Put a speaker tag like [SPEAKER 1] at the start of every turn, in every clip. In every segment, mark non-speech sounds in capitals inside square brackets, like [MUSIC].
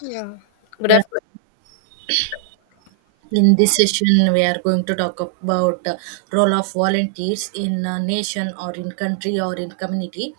[SPEAKER 1] Yeah. Good
[SPEAKER 2] Good
[SPEAKER 1] afternoon.
[SPEAKER 2] in this session, we are going to talk about role of volunteers in a nation or in country or in community.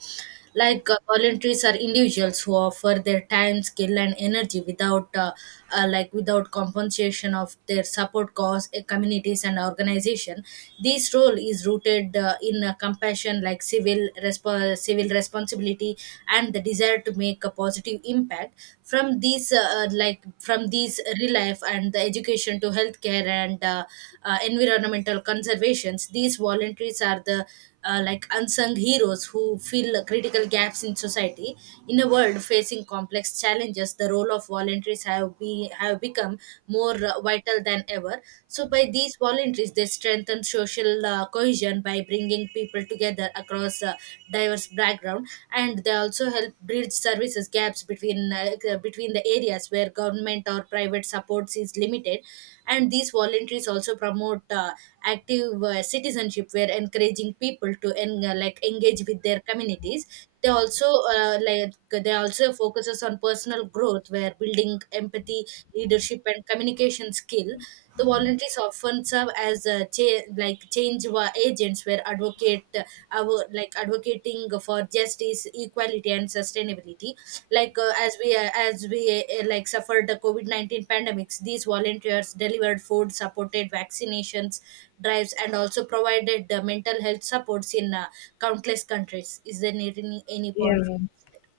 [SPEAKER 2] Like, volunteers are individuals who offer their time, skill, and energy without, like without compensation of their support cause, communities, and organization. This role is rooted in compassion, like civil responsibility, and the desire to make a positive impact from these like from these relief and the education to attention to healthcare and environmental conservations. These volunteers are the like unsung heroes who fill critical gaps in society. In a world facing complex challenges, the role of volunteers have become more vital than ever. So, by these volunteers, they strengthen social cohesion by bringing people together across diverse background, and they also help bridge services gaps between the areas where government or private supports is limited. And these voluntaries also promote active citizenship where encouraging people to like engage with their communities. They also uh, like they also focuses on personal growth where building empathy, leadership, and communication skill. The volunteers often serve as a like change agents were advocate, our like advocating for justice, equality, and sustainability. Like uh, as we uh, as we uh, like suffered the covid-19 pandemics. These volunteers delivered food, supported vaccinations drives, and also provided the mental health supports in countless countries. Is there any point?
[SPEAKER 1] Yeah,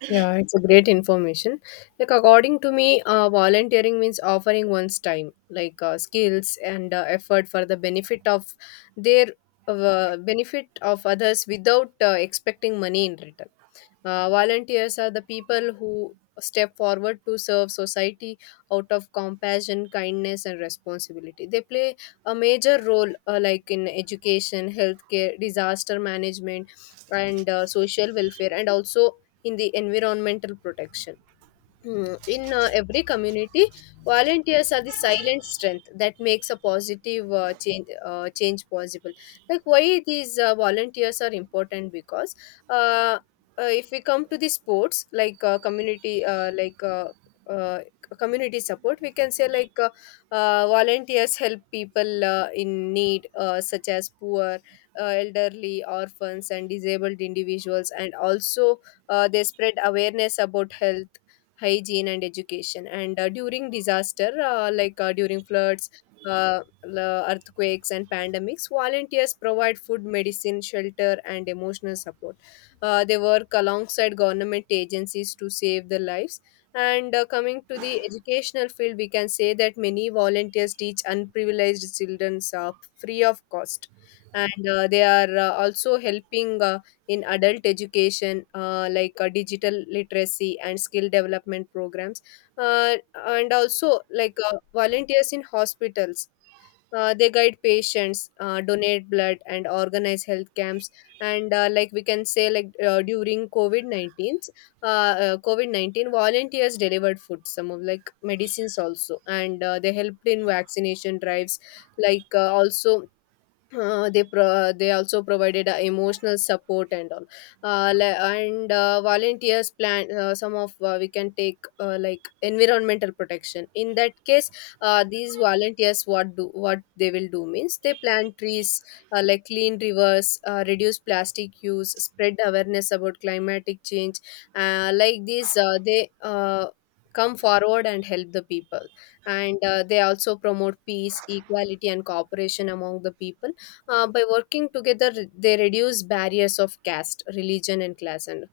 [SPEAKER 1] yeah, it's a great information. Like according to me, volunteering means offering one's time, like skills and effort for the benefit of their benefit of others without expecting money in return. Volunteers are the people who step forward to serve society out of compassion, kindness, and responsibility. They play a major role, like in education, healthcare, disaster management, and social welfare, and also in the environmental protection. In every community, volunteers are the silent strength that makes a positive change possible. Like why these volunteers are important, because uh, if we come to the sports like community uh, community support, we can say like volunteers help people in need, such as poor, elderly, orphans, and disabled individuals, and also they spread awareness about health, hygiene and education. And during disaster, during floods, uh, l- earthquakes and pandemics, volunteers provide food, medicine, shelter and emotional support. They work alongside government agencies to save the lives. And coming to the educational field, we can say that many volunteers teach unprivileged children free of cost, and they are also helping in adult education, digital literacy and skill development programs. uh, and also like volunteers in hospitals, they guide patients, donate blood and organize health camps. And like we can say like during covid-19, covid-19 volunteers delivered food, some of like medicines also. And they helped in vaccination drives, also they they also provided emotional support and all. And volunteers plan some of, we can take like environmental protection in that case. These volunteers, what they will do means, they plant trees, like clean rivers, reduce plastic use, spread awareness about climatic change. Like these they Come forward and help the people. And they also promote peace, equality and cooperation among the people. By working together, they reduce barriers of caste, religion, and class, and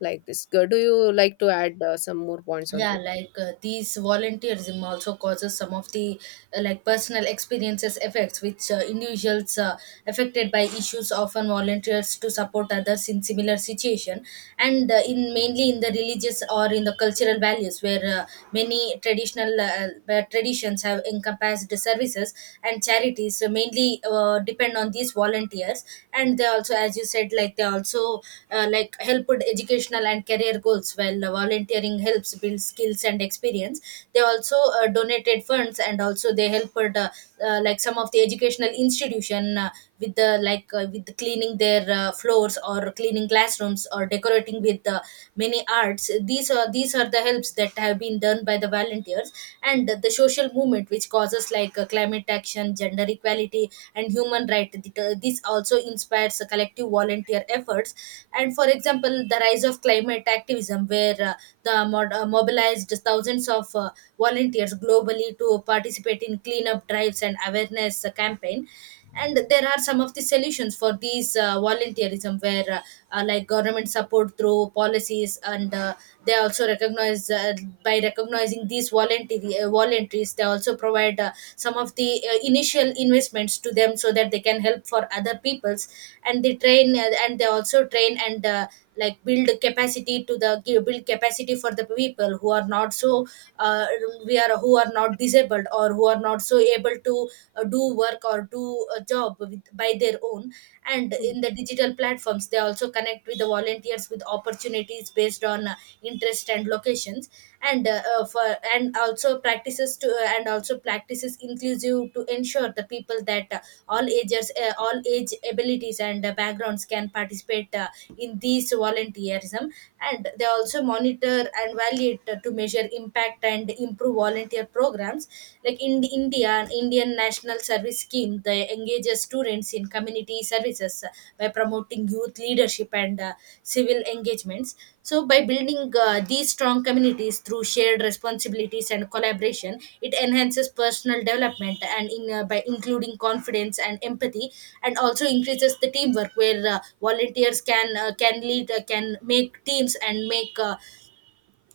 [SPEAKER 1] like this. Do you like to add some more points on
[SPEAKER 2] Yeah, these volunteerism also causes some of the like personal experiences effects which individuals affected by issues often volunteers to support others in similar situation. And in mainly in the religious or in the cultural values where many traditional traditions have encompassed the services and charities, so mainly depend on these volunteers. And they also, as you said, like they also like helped educational and career goals while volunteering helps build skills and experience. They also donated funds and also they helped like some of the educational institution with the like with cleaning their floors, or cleaning classrooms, or decorating with many arts. These are the helps that have been done by the volunteers. And the social movement which causes issues like climate action, gender equality, and human rights. This also inspires collective volunteer efforts. And for example, the rise of climate activism, where mobilized thousands of volunteers globally to participate in cleanup drives and awareness campaign. And there are some of the solutions for these volunteerism, where like government support through policies. And they also recognize by recognizing these voluntary voluntaries, they also provide some of the initial investments to them so that they can help for other peoples. And they train and they also train and like build capacity to the build capacity for the people who are not so uh, we are who are not disabled or who are not so able to do work or do a job with, by their own. And
[SPEAKER 1] this?
[SPEAKER 2] in the digital platforms, they also connect with the volunteers with opportunities based on interest and location traditions. And for and also practices to and also practices inclusive to ensure the people that all age abilities and backgrounds can participate in these volunteerism. And they also monitor and validate to measure impact and improve volunteer programs. Like in India, Indian National Service Scheme, they engages students in community services, by promoting youth leadership and civil engagements. So by building these strong communities through shared responsibilities and collaboration, it enhances personal development and in by including confidence and empathy. And also increases the teamwork, where volunteers can lead, can make teams and make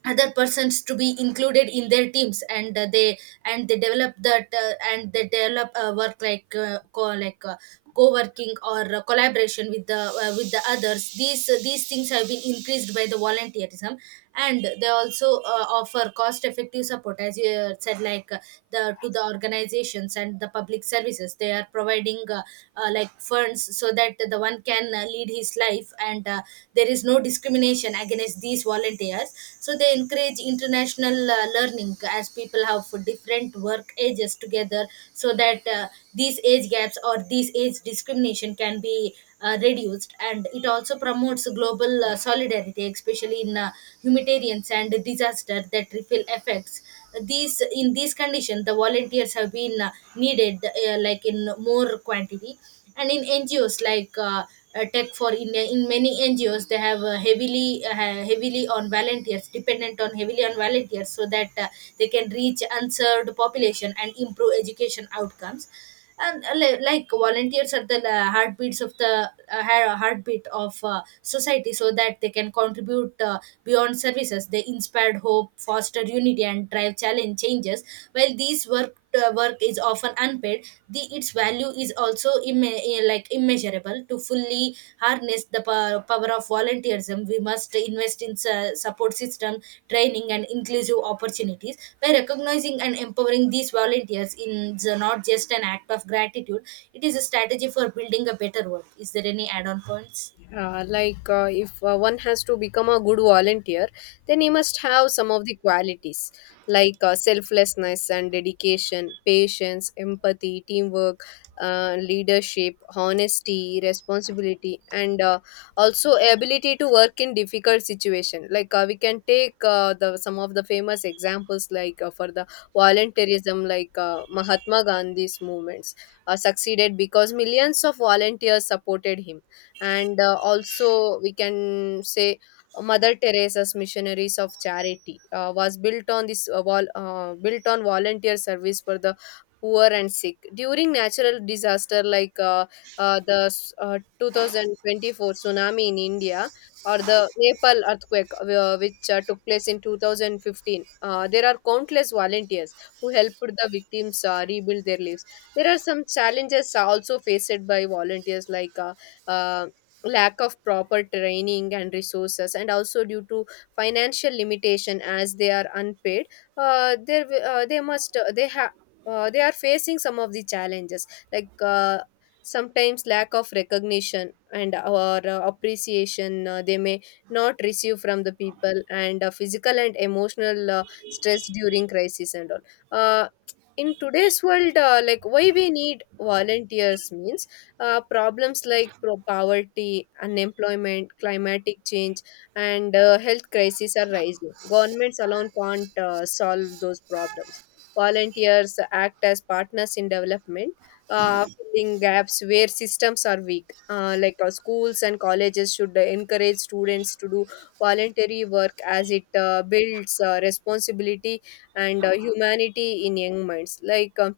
[SPEAKER 2] other persons to be included in their teams. And they develop that, and they develop work like co like co-working or collaboration with the others. These things have been increased by the volunteerism. And they also offer cost effective support, as you said, like the to the organizations and the public services. They are providing like funds so that the one can lead his life, and there is no discrimination against these volunteers. So they encourage international learning as people have for different work ages together, so that these age gaps or these age discrimination can be reduced. And it also promotes global solidarity, especially in humanitarian and disaster that refill effects. These in these conditions, the volunteers have been needed like in more quantity. And in NGOs, in many NGOs, they have heavily heavily on volunteers dependent on heavily on volunteers, so that they can reach unserved population and improve education outcomes. Like volunteers are the heartbeat of society, so that they can contribute beyond services. They inspired hope, foster unity, and drive challenge changes. While these work is often unpaid, the its value is also immeasurable. To fully harness the power of volunteerism, we must invest in support system, training, and inclusive opportunities. By recognizing and empowering these volunteers in the not just an act of gratitude, it is a strategy for building a better world. Is there any add-on points?
[SPEAKER 1] If one has to become a good volunteer, then he must have some of the qualities, like selflessness and dedication, patience, empathy, teamwork, leadership, honesty, responsibility, and also ability to work in difficult situation. Like we can take the some of the famous examples, like for the volunteerism, like Mahatma Gandhi's movements succeeded because millions of volunteers supported him. And also we can say Mother Teresa's Missionaries of Charity was built on this built on volunteer service for the poor and sick. During natural disaster, 2024 tsunami in India or the Nepal earthquake, which took place in 2015, there are countless volunteers who helped the victims rebuild their lives. There are some challenges also faced by volunteers, like uh, lack of proper training and resources, and also due to financial limitation as they are unpaid. They must, they have, they are facing some of the challenges, like sometimes lack of recognition and or appreciation they may not receive from the people, and physical and emotional stress during crisis and all. In today's world, like why we need volunteers means problems like poverty, unemployment, climatic change, and health crises are rising. Governments alone can't solve those problems. Volunteers act as partners in development, uh, filling gaps where systems are weak. Schools and colleges should encourage students to do voluntary work, as it builds responsibility and humanity in young minds. Like uh,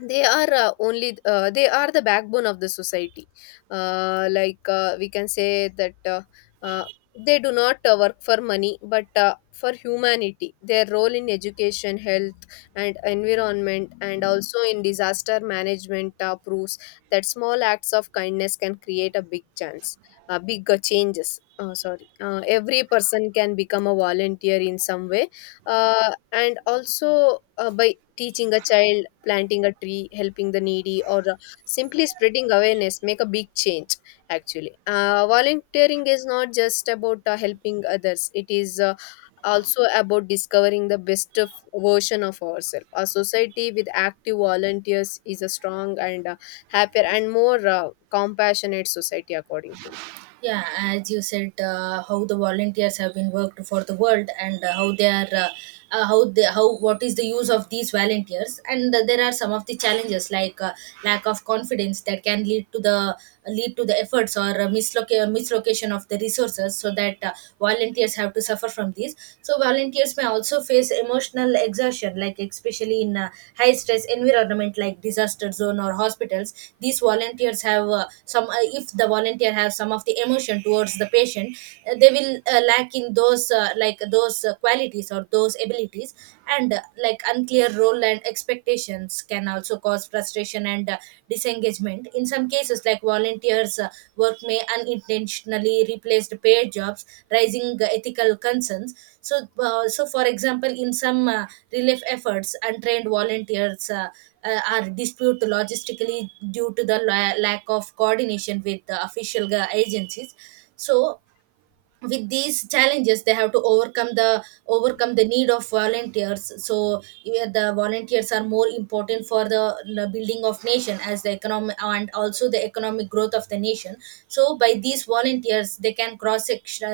[SPEAKER 1] they are uh, only uh, They are the backbone of the society. We can say that uh, they do not work for money but for humanity. Their role in education, health and environment, and also in disaster management, proves that small acts of kindness can create a big chance, big changes. Oh, sorry. Every person can become a volunteer in some way, and also by teaching a child, planting a tree, helping the needy, or simply spreading awareness make a big change. Actually, volunteering is not just about helping others; it is also about discovering the best of version of ourselves. A society with active volunteers is a strong and happier and more compassionate society, according to me.
[SPEAKER 2] Yeah, as you said, how the volunteers have been worked for the world, and how they how what is the use of these volunteers. And there are some of the challenges, like lack of confidence that can lead to the efforts or mislocation of the resources, so that volunteers have to suffer from these. So volunteers may also also face emotional exertion, like especially in a high stress environment like disaster zone or hospitals. These volunteers have if the volunteer has some of the emotion towards the patient, they will lack in those like those qualities or those abilities. And like unclear role and expectations can also cause frustration and disengagement. In some cases, like volunteers' work may unintentionally replace the paid jobs, raising ethical concerns. So, for example, in some relief efforts, untrained volunteers are disputed logistically due to the lack of coordination with the official agencies. So, with these challenges, they have to overcome the need of volunteers. So yeah, the volunteers are more important for the building of nation, as the economic and also the economic growth of the nation. So by these volunteers, they can cross section,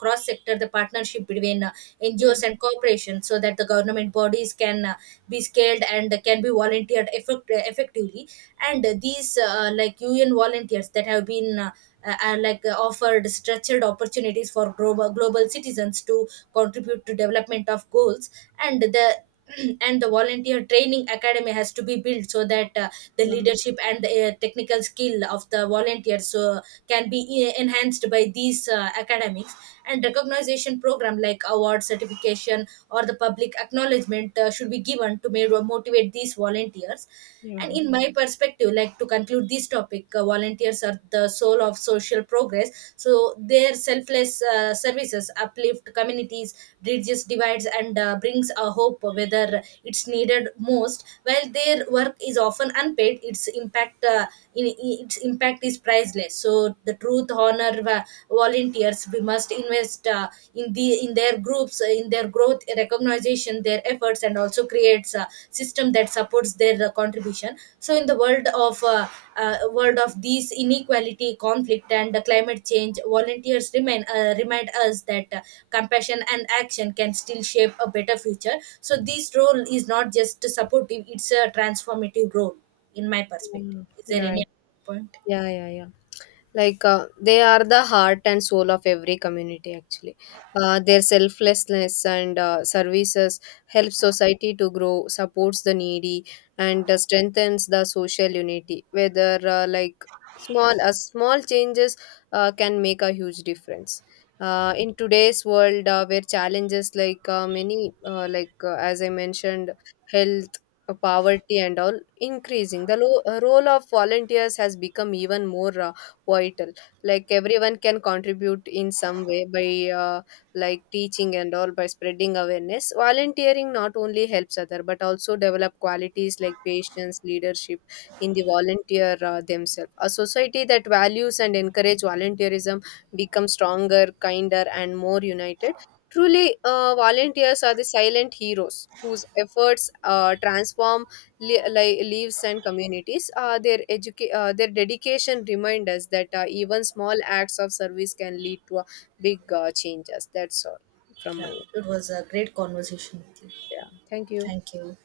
[SPEAKER 2] cross sector the partnership between
[SPEAKER 1] Yeah,
[SPEAKER 2] NGOs and corporations, so that the government bodies can be scaled and can be volunteered effectively. And these like un volunteers that have been and like offered structured opportunities for global, global citizens to contribute to development of goals. And the [CLEARS THROAT] and the volunteer training academy has to be built, so that the leadership and the technical skill of the volunteers can be enhanced by these academics. And recognition program like award certification or the public acknowledgement should be given to motivate these volunteers.
[SPEAKER 1] yeah,
[SPEAKER 2] And in my perspective, like to conclude this topic, volunteers are the soul of social progress. So their selfless services uplift communities, bridges divides, and brings a hope whether it's needed most. While their work is often unpaid, its impact is priceless. So the truth honor volunteers. We must invest in the in their groups in their growth recognition their efforts, and also creates a system that supports their contribution. So in the world of these inequality, conflict, and climate change, volunteers remain remind us that compassion and action can still shape a better future. So this role is not just supportive, it's a transformative role in my perspective. Is there
[SPEAKER 1] yeah.
[SPEAKER 2] any point?
[SPEAKER 1] Yeah, yeah, yeah, yeah. Like they are the heart and soul of every community. Actually, their selflessness and services help society to grow, supports the needy, and strengthens the social unity. Whether small changes can make a huge difference. In today's world, where challenges like many like as I mentioned, health, poverty and all increasing, the role of volunteers has become even more vital. Like everyone can contribute in some way, by uh, like teaching and all, by spreading awareness. Volunteering not only helps other but also develop qualities like patience, leadership in the volunteer themselves. A society that values and encourage volunteerism becomes stronger, kinder and more united. Truly, volunteers are the silent heroes whose efforts transform lives and communities. Their dedication remind us that even small acts of service can lead to a big changes. That's all from my
[SPEAKER 2] Yeah,
[SPEAKER 1] end.
[SPEAKER 2] it was a great conversation with you.
[SPEAKER 1] Yeah. Thank you.
[SPEAKER 2] Thank you.